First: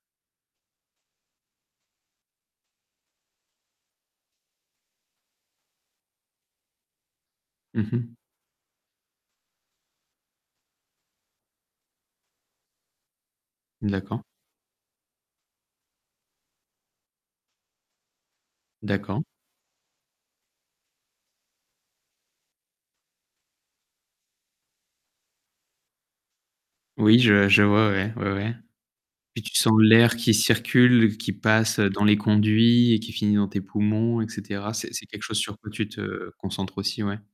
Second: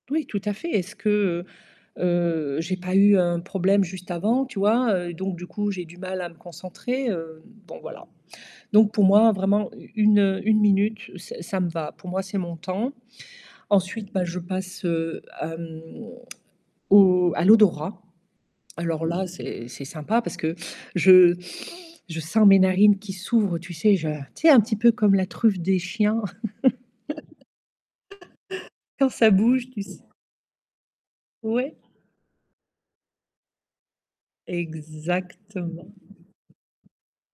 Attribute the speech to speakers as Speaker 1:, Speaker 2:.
Speaker 1: Oui, tout à fait. Est-ce que, heu, heu, j'ai pas eu un problème juste avant, tu vois? Heu, donc du coup, j'ai du mal à me concentrer, hem, bon
Speaker 2: Mmh
Speaker 1: voilà.
Speaker 2: mh.
Speaker 1: Donc pour moi, vraiment, u une, heu, 1 minute, ça ça me va. Pour moi, c'est mon temps. Ensuite,
Speaker 2: D'accord.
Speaker 1: bah, je passe, heu, à, mmh, au à l'odorat. Alors
Speaker 2: D'accord.
Speaker 1: là, c'est c'est sympa parce que je je sens mes narines qui s'ouvrent, tu sais je tu sais un petit peu comme la truffe des chiens.
Speaker 2: Oui je je vois, ouais, ouais, ouais.
Speaker 1: Quand ça
Speaker 2: Et tu
Speaker 1: bouge,
Speaker 2: sens
Speaker 1: tu sais.
Speaker 2: l'air qui circule, qui
Speaker 1: Ouais.
Speaker 2: passe dans les conduits et qui finit dans tes poumons et cetera, c'est c'est quelque chose sur quoi tu
Speaker 1: Exactement.
Speaker 2: te concentres aussi ouais.